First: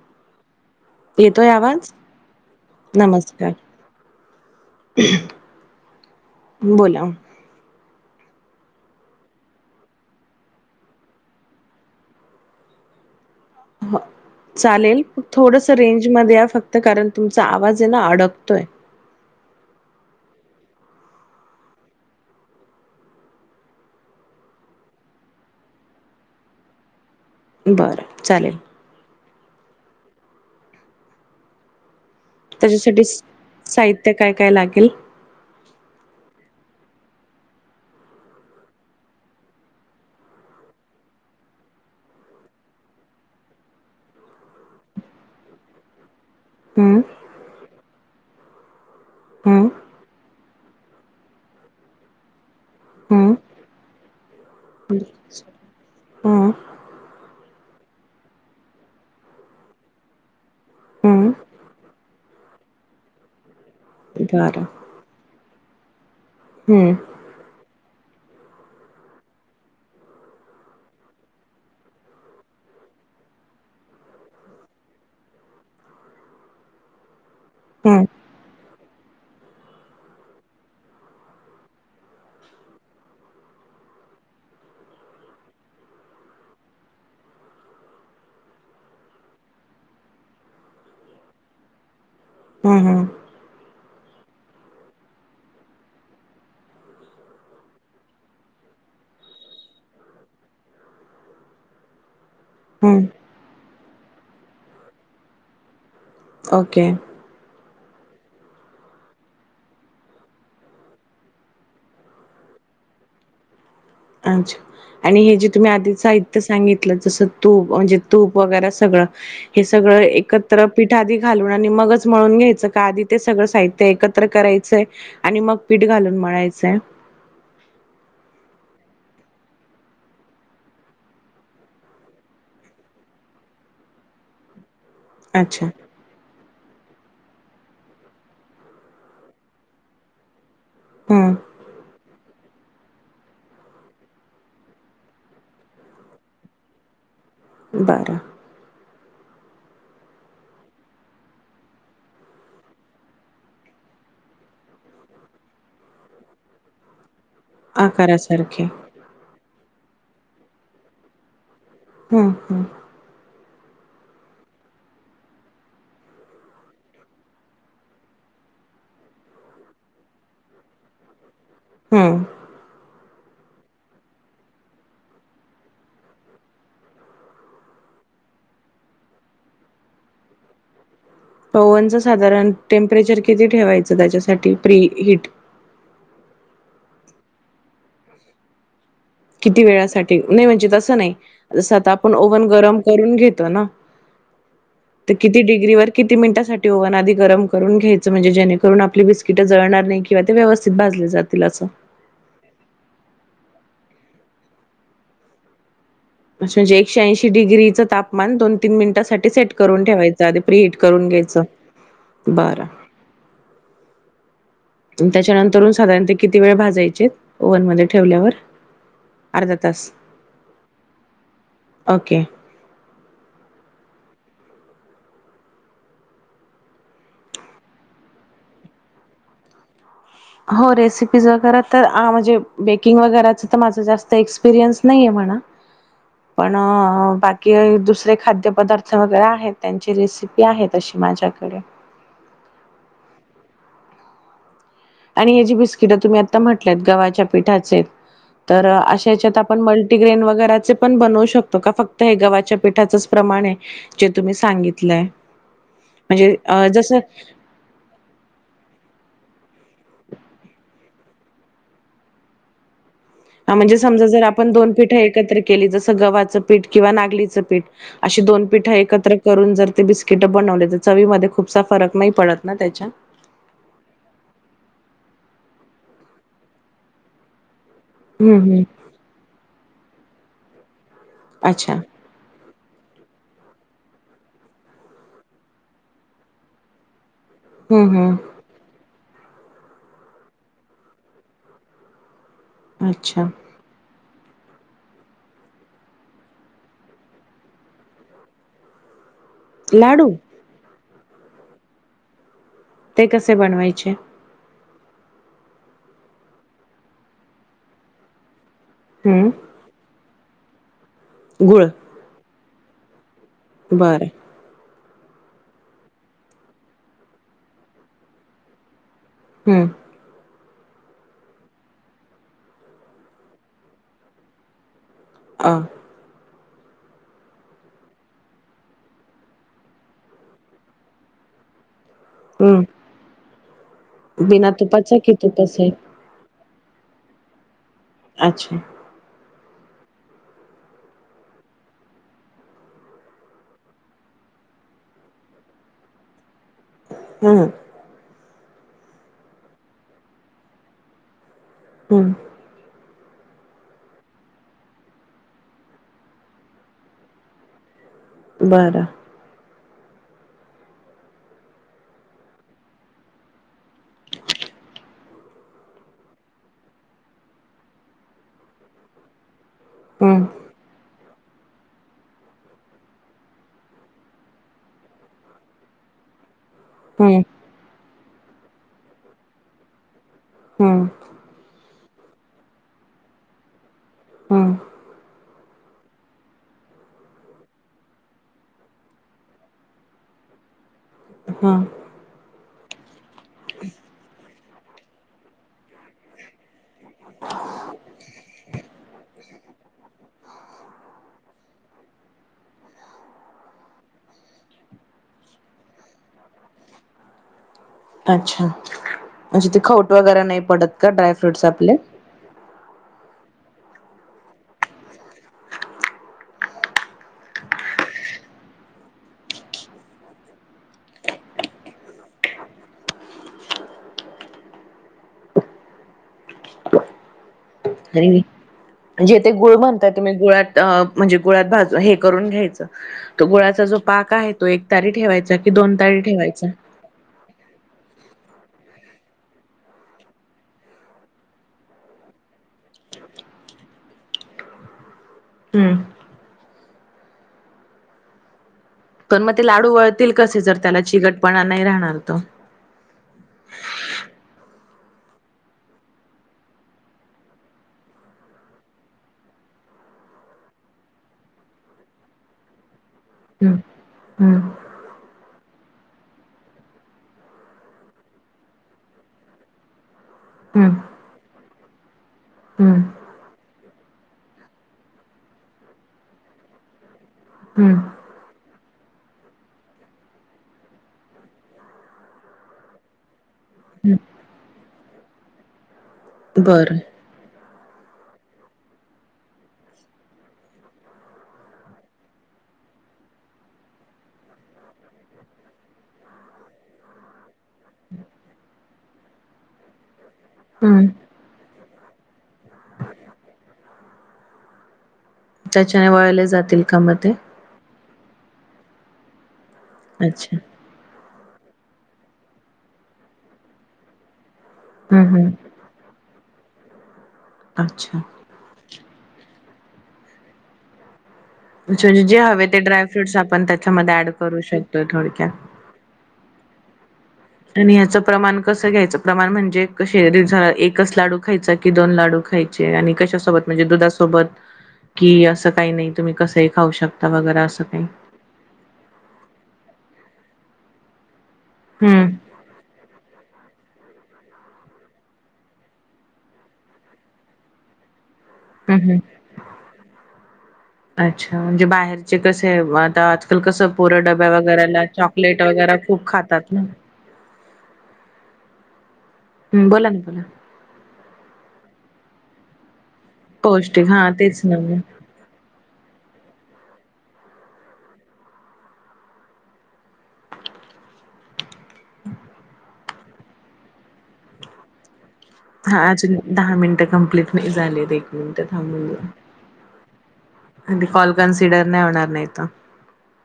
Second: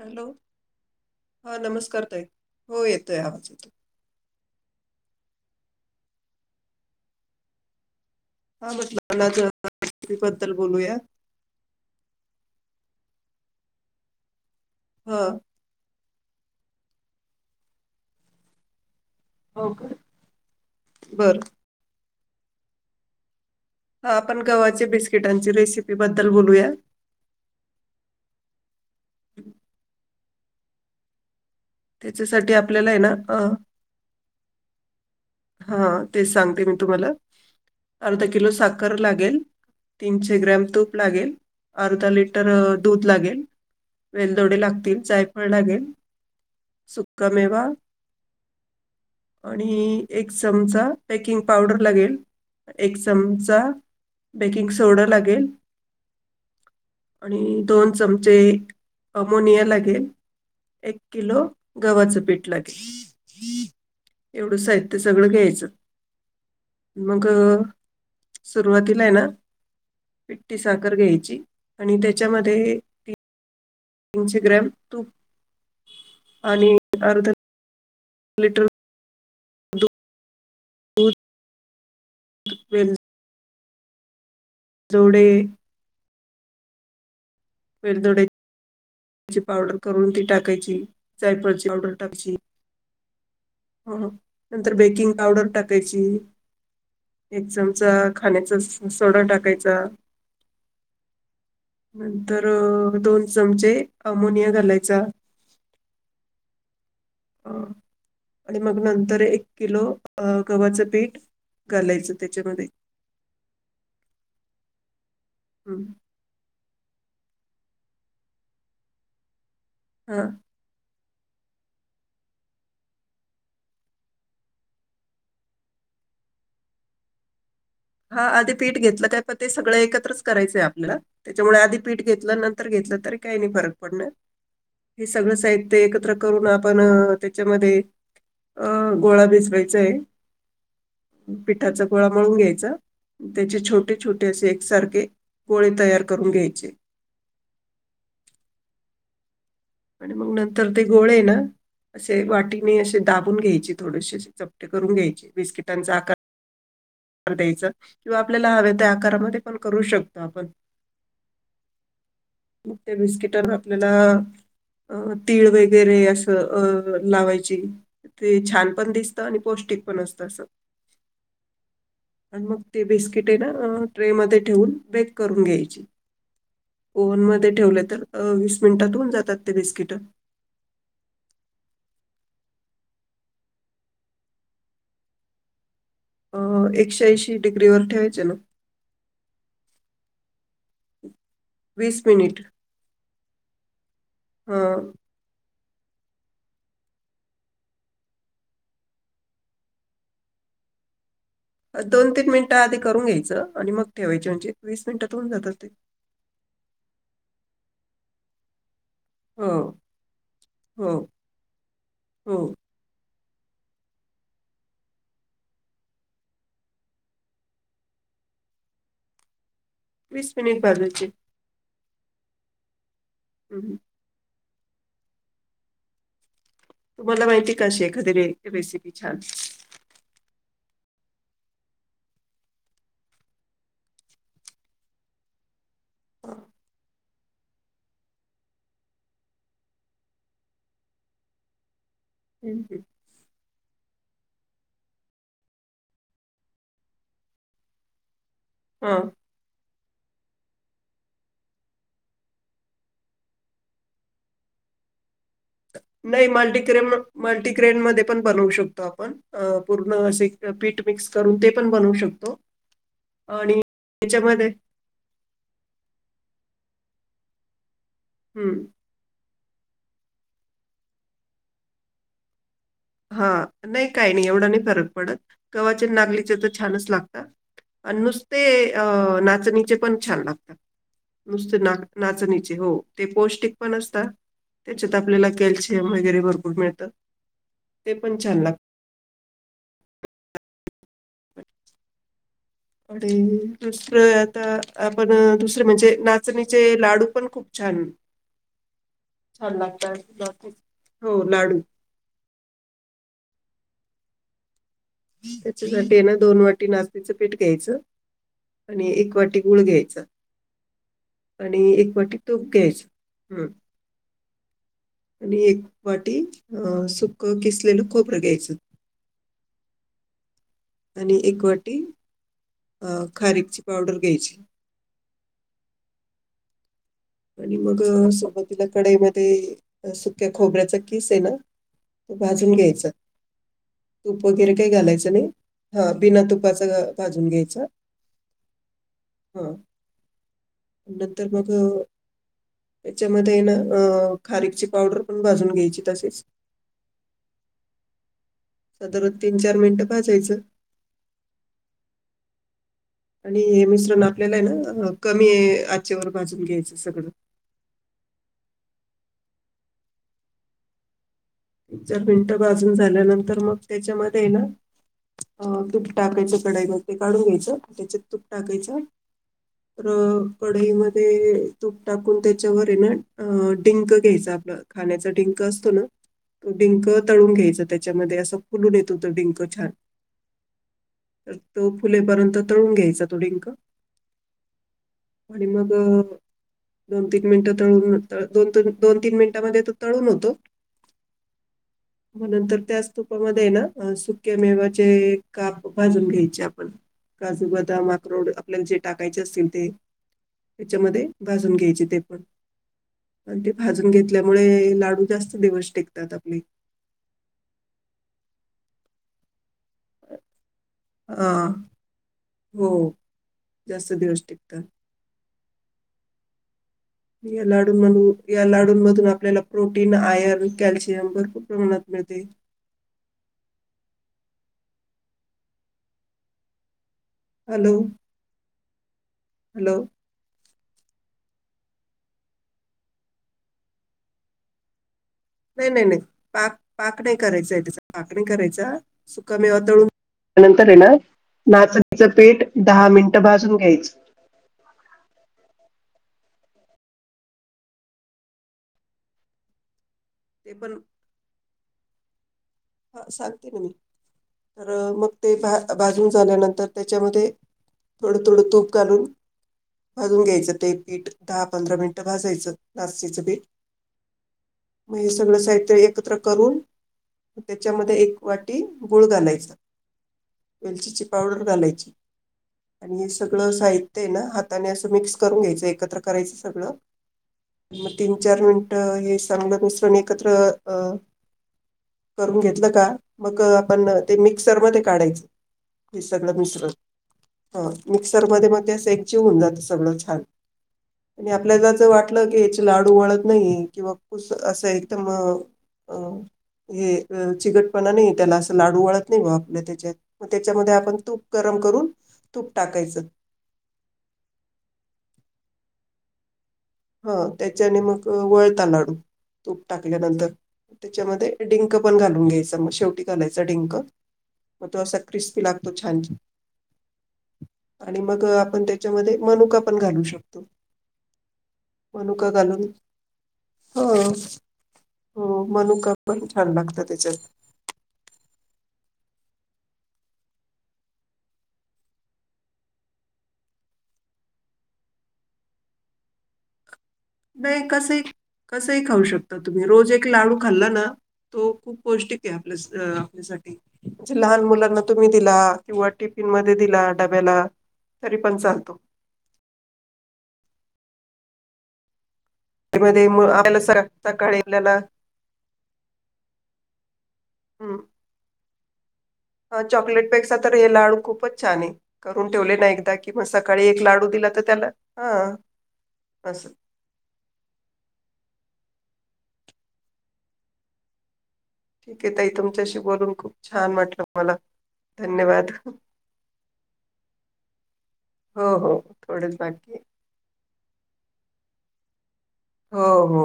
Hello! येतोय हा आवाज? नमस्कार ताई हो येतोय आवाज नमस्कार येतो. [unintelligible] बोला. [unintelligible] हा म्हटलंला ज बद्दल बोलूया. [unintelligible] चालेल हा थोडस रेंज मध्ये या फक्त कारण तुमचा आवाज आहे ना अडकतोय. हो का बरं हा आपण गव्हाची बिस्किटांची रेसिपी बद्दल बोलूया. बरं चालेल. त्याच्यासाठी आपल्याला आय त्याच्यासाठी ना अ साहित्य काय काय लागेल? हा ते सांगते मी तुम्हाला अर्धा किलो साखर लागेल. तीनशे ग्रॅम तूप लागेल. अर्धा लिटर दूध अ लागेल. वेलदोडे लागतील जायफळ लागेल हम्म सुक्कामेवा हम्म आणि एक चमचा बेकिंग पावडर लागेल. एक हम्म चमचा बेकिंग सोडा लागेल. हम्म आणि दोन चमचे अमोनिया लागेल. एक हम्म किलो गव्हाचं पीठ लागेल. एवढं बरं साहित्य सगळं घ्यायचं. हूं मग सुरुवातीला हाय ना पिट्टी साखर घ्यायची आणि त्याच्यामध्ये तीनशे ग्रॅम तूप आणि अर्धा हूं लिटर दुध [unintelligible] वेल दोडे वेलदोडे ची पावडर करून ती टाकायची जायफळची पावडर टाकची. हूं हूं हं हं नंतर बेकिंग पावडर टाकायची. एक चमचा खाण्याचा स स सोडा टाकायचा. नंतर हम्म दोन चमचे अमोनिया घालायचा. ओके. अ आणि मग नंतर एक किलो अ गव्हाचं पीठ घालायचं त्याच्यामध्ये अच्छा आणि हे जे तुम्ही हम्म आधी साहि त्य सांगितलं जस तूप म्हणजे तूप वगैरां सगळं हे सगळं हा एकत त्र पीठ आधी घालून आणि मगच मळून घ्यायचं का आधी ते सगळं साहित्य एकत्र करायचंय. आणि मग पीठ घालून मळायचय. हा आधी पीठ घेतलं काय म ते सगळं एकत्रच करायचंय आपल्याला त्याच्यामुळे आधी पीठ घेतलं नंतर घेतलं तरी काही नाही फरक पडणार. हे सगळं अच्छा. साहित्य एकत्र करून आपण अ त्याच्यामध्ये अ गोळा भिजवायचाय. हं. पिठाचा गोळा मळून घ्यायचा. त्याचे छोटे छोटे असे एकसारखे गोळे तयार करून घ्यायचे. बरं आणि मग नंतर ते गोळे ये ना असे वाटीने असे दाबून घ्यायचे थोडेशी अशे चपटे करून घ्यायचे बिस्किटांचा आकार कार द्यायचा किंवा आपल्याला आकारासारखे. हवे त्या आकारामध्ये पण करू शकतो आपण हम्म हम्म त्या बिस्किटनं आपल्याला अ तीळ वगैरे असं अ लावायची. ते छान पण दिसतं आणि पौष्टिक पण असतं असं. हम्म. आणि मग ते बिस्किटे ना ट्रे मध्ये ठेवून बेक करून घ्यायची. ओव्हन मध्ये ठेवले तर वीस मिनिटात होऊन जातात ते बिस्किट. ओहनच साधारण टेम्परेचर किती ठेवायचं त्याच्यासाठी प्री हीट? अ एकशे ऐंशी डिग्री वर ठेवायचे ना. किती वेळासाठी? नाही म्हणजे तसं नाही जस आता वीस आपण मिनिट ओव्हन गरम करून घेतो ना. हा [inaudible] ते किती डिग्री वर किती मिनिटसाठी ओहन आधी गरम करून घ्यायचं म्हणजे जेणेकरून आपली बिसक तिटं जळणार नाही किंवा ते व्यवस्थित भाजले जातील असं. दोन-तीन मिनिटं आधी करून घ्यायचं आणि मग ठेवायचे म्हजे वीस मिनिटात होऊन जातात. म्हणजे एकशे ऐंशी डिग्रीचं तापमान दोन-तीन मिनिटासाठी हो सेट करून ठेवायच आधी प्रि हिट हो करून घ्यायचं हो बरं. आणि त्याच्यानंतर साधारण ते किती वेळ भाजायचे ओव्हन मध्ये ठेवल्यावर. अर्धा तास. वीस मिनिट भाजायचे. [inaudible] ओके. तुम्हाला माहिती का अशी एखादी रेसिपी छान. हो रेसिपीज वगैरे तर म्हणजे बेकिंग वगैरेच तर माझं जास्त एक्सपिरियन्स नाही आहे म्हणा. [inaudible] पण बाकी कि दुसरे खाद्यपदार्थ वगैरे आहेत त्यांची रेसिपी आहेत तशी माझ्याकडे. हम् हम. आणि हेजी बिस्किट तुम्ही आता म्हटल्यात गव्हाच्या पिठाचे, तर हां. अशा याच्यात पण मल्टीग्रेन वगैरेचे पण बनवू शकतो का फक्त हे गव्हाच्या पीठाचंच प्रमाण आहे? जे तुम्ही सांगितलंय. नाही म्हणजे अ, मल्टीक्रेन, जसं मल्टीग्रेन मध्ये पण बनवू शकतो. आपण पूर्ण असे पीठ मिक्स करून ते पण बनवू शकतो. हा आणि म्हणजे समजा जर त्याच्यामध्ये आपण दोन पीठ एकत्र केली जसं गव्हाचं पीठ किंवा नागलीचं पीठ अशी दोन हं. पीठं एकत्र करून जर ते बिस्किट बनवले तर चवी मध्ये खूपसा फरक नाही पडत ना त्याच्या? हा नाही काही नाही एवढा नाही फरक पडत गव्हाच्या नागलीच तर छानच लागत. आणि हं, नुसते हं. अ नाचणीचे पण छान लागतात नुसते अच्छा. ना नाचणीचे हो ते पौष्टिक पण असतात. त्याच्यात आपल्याला कॅल्शियम वगैरे भरपूर मिळतं हं, ते हं. पण छान लागत. अच्छा. हम्म. दुसरं आता आपण दुसरे म्हणजे नाचणीचे लाडू पण खूप छान [inaudible] छान लाडू? लागत, [unintelligible] हो लाडू. ते कसे बनवायचे? त्याच्यासाठी आहे ना दोन वाटी नास्तेचं पीठ घ्यायचं आणि एक हं. वाटी गूळ घ्यायचा, गूळ. आणि एक वाटी तूप घ्यायच, हा. बरं. आणि एक वाटी अ सुक घिसलेलं खोबर घ्यायचं. हम्म. आणि एक वाटी अ खरीची पावडर घ्यायची. आ. आणि मग सोबत तिला कडईमध्ये सुक्या खोबऱ्याचा किस आहे ना. भाजून हं. घ्यायच तूप बिना वगैरे काही तुपाचा घालायचं कि नाही, तुपाचा आहे? हा. बिना तुपाच भाजून घ्यायच. अच्छा! हा, नंतर मग त्याच्यामध्ये ना अ खारीची पावडर पण भाजून घ्यायची तसेच. हम्. नंतर मग तीन-चार मिनिटं भाजयचं. हम्. आणि हे मिश्रण आपल्याला आहे ना कमी आच्यावर भाजून घ्यायचं सगळं. बर. तीन चार मिनिटं भाजून झाला न मग त्याच्यामध्ये ना हा तूप टाकायचं कढाई मध्ये काढून घ्यायचं त्याच्यात तूप टाकायचं. हा. हम्म कढाईमध्ये तूप टाकून त्याच्यावर आहे ना अ डिंक घ्यायचं आपलं. खाण्याचा डिंक असतो ना. तो डिंक हम्म तळून घ्यायचा त्याच्यामध्ये असं फुलून येतो तो डिंक छान. हा‌ तो फुलेपर्यंत तळून घ्यायचा तो डिंक. हा. आणि मग दोन तीन मिनिटं तळून, दोन, दोन-तीन मिनिटांमध्ये तो तळून होतो. हा. मग नंतर त्याच तुपामध्ये ना सुक्के मेवाचे काप भाजून घ्यायचे आपण काजू, बदाम, आक्रोठ आपल्याला जे टाकायचे असतील ते त्याच्यामध्ये भाजून घ्यायचे ते पण. आणि ते भाजून घेतल्यामुळे लाडू जास्त दिवस टिकतात आपले. अच्छा असे ते खौट वगैरे नाही पडत का ड्राय हा फ्रूटस आपले. हो, जास्त दिवस टिकतात. या लाडू मधून, या लाडू मधून आपल्याला प्रोटीन, आयर्न, कॅल्शियम भरपूर प्रमाणात मिळतेय. हॅलो आणि, जे ते गुळ हॅलो म्हणत्यात तुम्ही गुळात, अ म्हणजे गुळात भाज हे करून घ्यायचं. तो गुळाचा जो पाक आहे, तो एक तारी ठेवायचा. कि नाही दोन नाही नाही, तारी ठेवायचा? पाक, पाक नाही करायचा आहे, त्याचा पाक नाही करायचा, सुका मेवा तळून नंतर ये ना, नाचणीचं पीठ दहा मिनटं भाजून घ्यायचं. हम्म, पण मग ते लाडू वळतील कसे, ते जर पण त्याला चिकटपणा नाही राहणार तर? ह सांगते ना मी, तर मग ते बाजून झाल्यानंतर त्याच्यामध्ये थोडं थोडं तूप करून भाजून घ्यायचं ते पीठ, दहा-पंधरा मिनिटं भाजायचं नाचणीच. हम् हम्. मग हे सगळं साहित्य एकत्र करून त्याच्यामध्ये एक वाटी गुळ घालायचा, हम्म वेलचीची पावडर घालायची. हम्म आणि सगळं साहि त्य ना हाताने असं मिक्स करून घ्यायचं एकत्र करायचं सगळं न मग तीन चार मिनिटं हे संगलं मिसरन एकत्र अ करून घेतलं का मग आपण हम्म ते मिक्सरमध्ये काढायचं हे सगळं मिश्रण. बरं ह मिक्सरमध्ये मग ते असं एकजीव होऊन जातं सगळं छान. आणि आपल्याला ज वाटलं, की याचे लाडू वळत नाहीये किंवा कुस असं एकदम. अ! हे अ चिगटपणा नाही त्याला असं लाडू वळत नाही व आपल्या त्याच्यात मग त्याच्यामध्ये हम्म आपण तूप गरम करून तूप टाकायचं. ज्याच्याने वळले जातील. का मग ते? हं त्याच्याने मग वळता लाडू तूप टाकल्यानंतर. अच्छा त्याच्यामध्ये डिंक पण घालून घ्यायच म शेवटी घालायचा डिंक म तो असा हम्म हम्म क्रिस्पी लागत तो छान अच्छा अच्छा, आणि मग आपण त्याच्यामध्ये मनुका पण घालू शकतो. जे-जे मनुका हवे ते घालून ड्रायफ्रूट्स आपण हो त्याच्यामध्ये ऍड करू शकतो थोडक्यात. हो मनुका पण छान लागतं त्याच्यात. आणि ह्याचं प्रमाण कसं घ्यायचं प्रमाण म्हणजे कशें रिझ एकच लाडू खायचा की दोन लाडू खाय चे आणि कशासोबत म्हणजे दुधासोबत कि असं काही नाही तुम्ही कसही खाऊ शक नाही कसही कसही खाऊ शकता तुम्ही, रोज एक लाडू खाल्ला ना तो खूप हम्म पौष्टिक. ते आपल्या स आपल्यासाठी. जे लहान मुलांना तुम्ही दिला किंवा टिफिन मध्ये दिला डब्याला तरी पन चाल. हूं हूं अच्छा म्हणजे बाहेर. चे कसे मध्ये आता मग आजकाल आपल्याला कसं सका- पोरं डब्या सकाळी आपल्याला वगैरेला चॉकलेट वगैरे खूप खातात ना. [inaudible] हूं! अं हं, बोला ना चॉकलेट बोला पेक्षा तर हे लाडू खूपच छान हे करून ठेवले ना एकदा. किं मं सकाळी एक पौष्टिक लाडू हा दिला तेच त त्याला ना हा असं. ठिकये ताई तुमच्याशी बोलून खूप छान वाटलं मला धन्यवाद. हा अजून दहा मिनिटं कंप्लीट नाही झालेत एक मिनटं थांबुन घ्या. बाकीय. म्हदे कॉल कन्सिडर नाही होणार नाही त. हो हो!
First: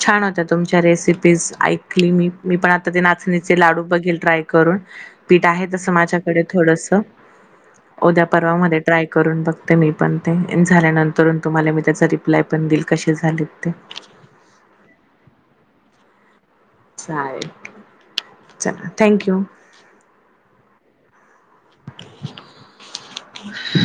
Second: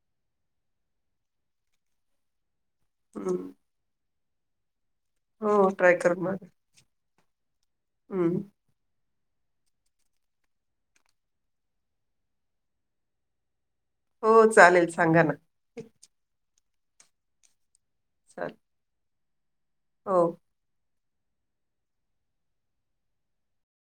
छान होत्या तुमच्या रेसिपीज ऐकली मी मी पण आता ते हम्म. नाचणीचे लाडू बघेल ट्राय करून पीठ आहे हो तस ट्राय करून माझ्याकडे बघा थोडसं ऊद्या हम्म पर्वामध्ये ट्राय करून बघते मी पण ते अन झाल्यानंतरून तुम्हाला मी त्याचा रिप्लाय पण देईल कसे झालेत ते हो चालेल सांगा ना चालेल. चाल. चला थँक्यू. हो! [inaudible]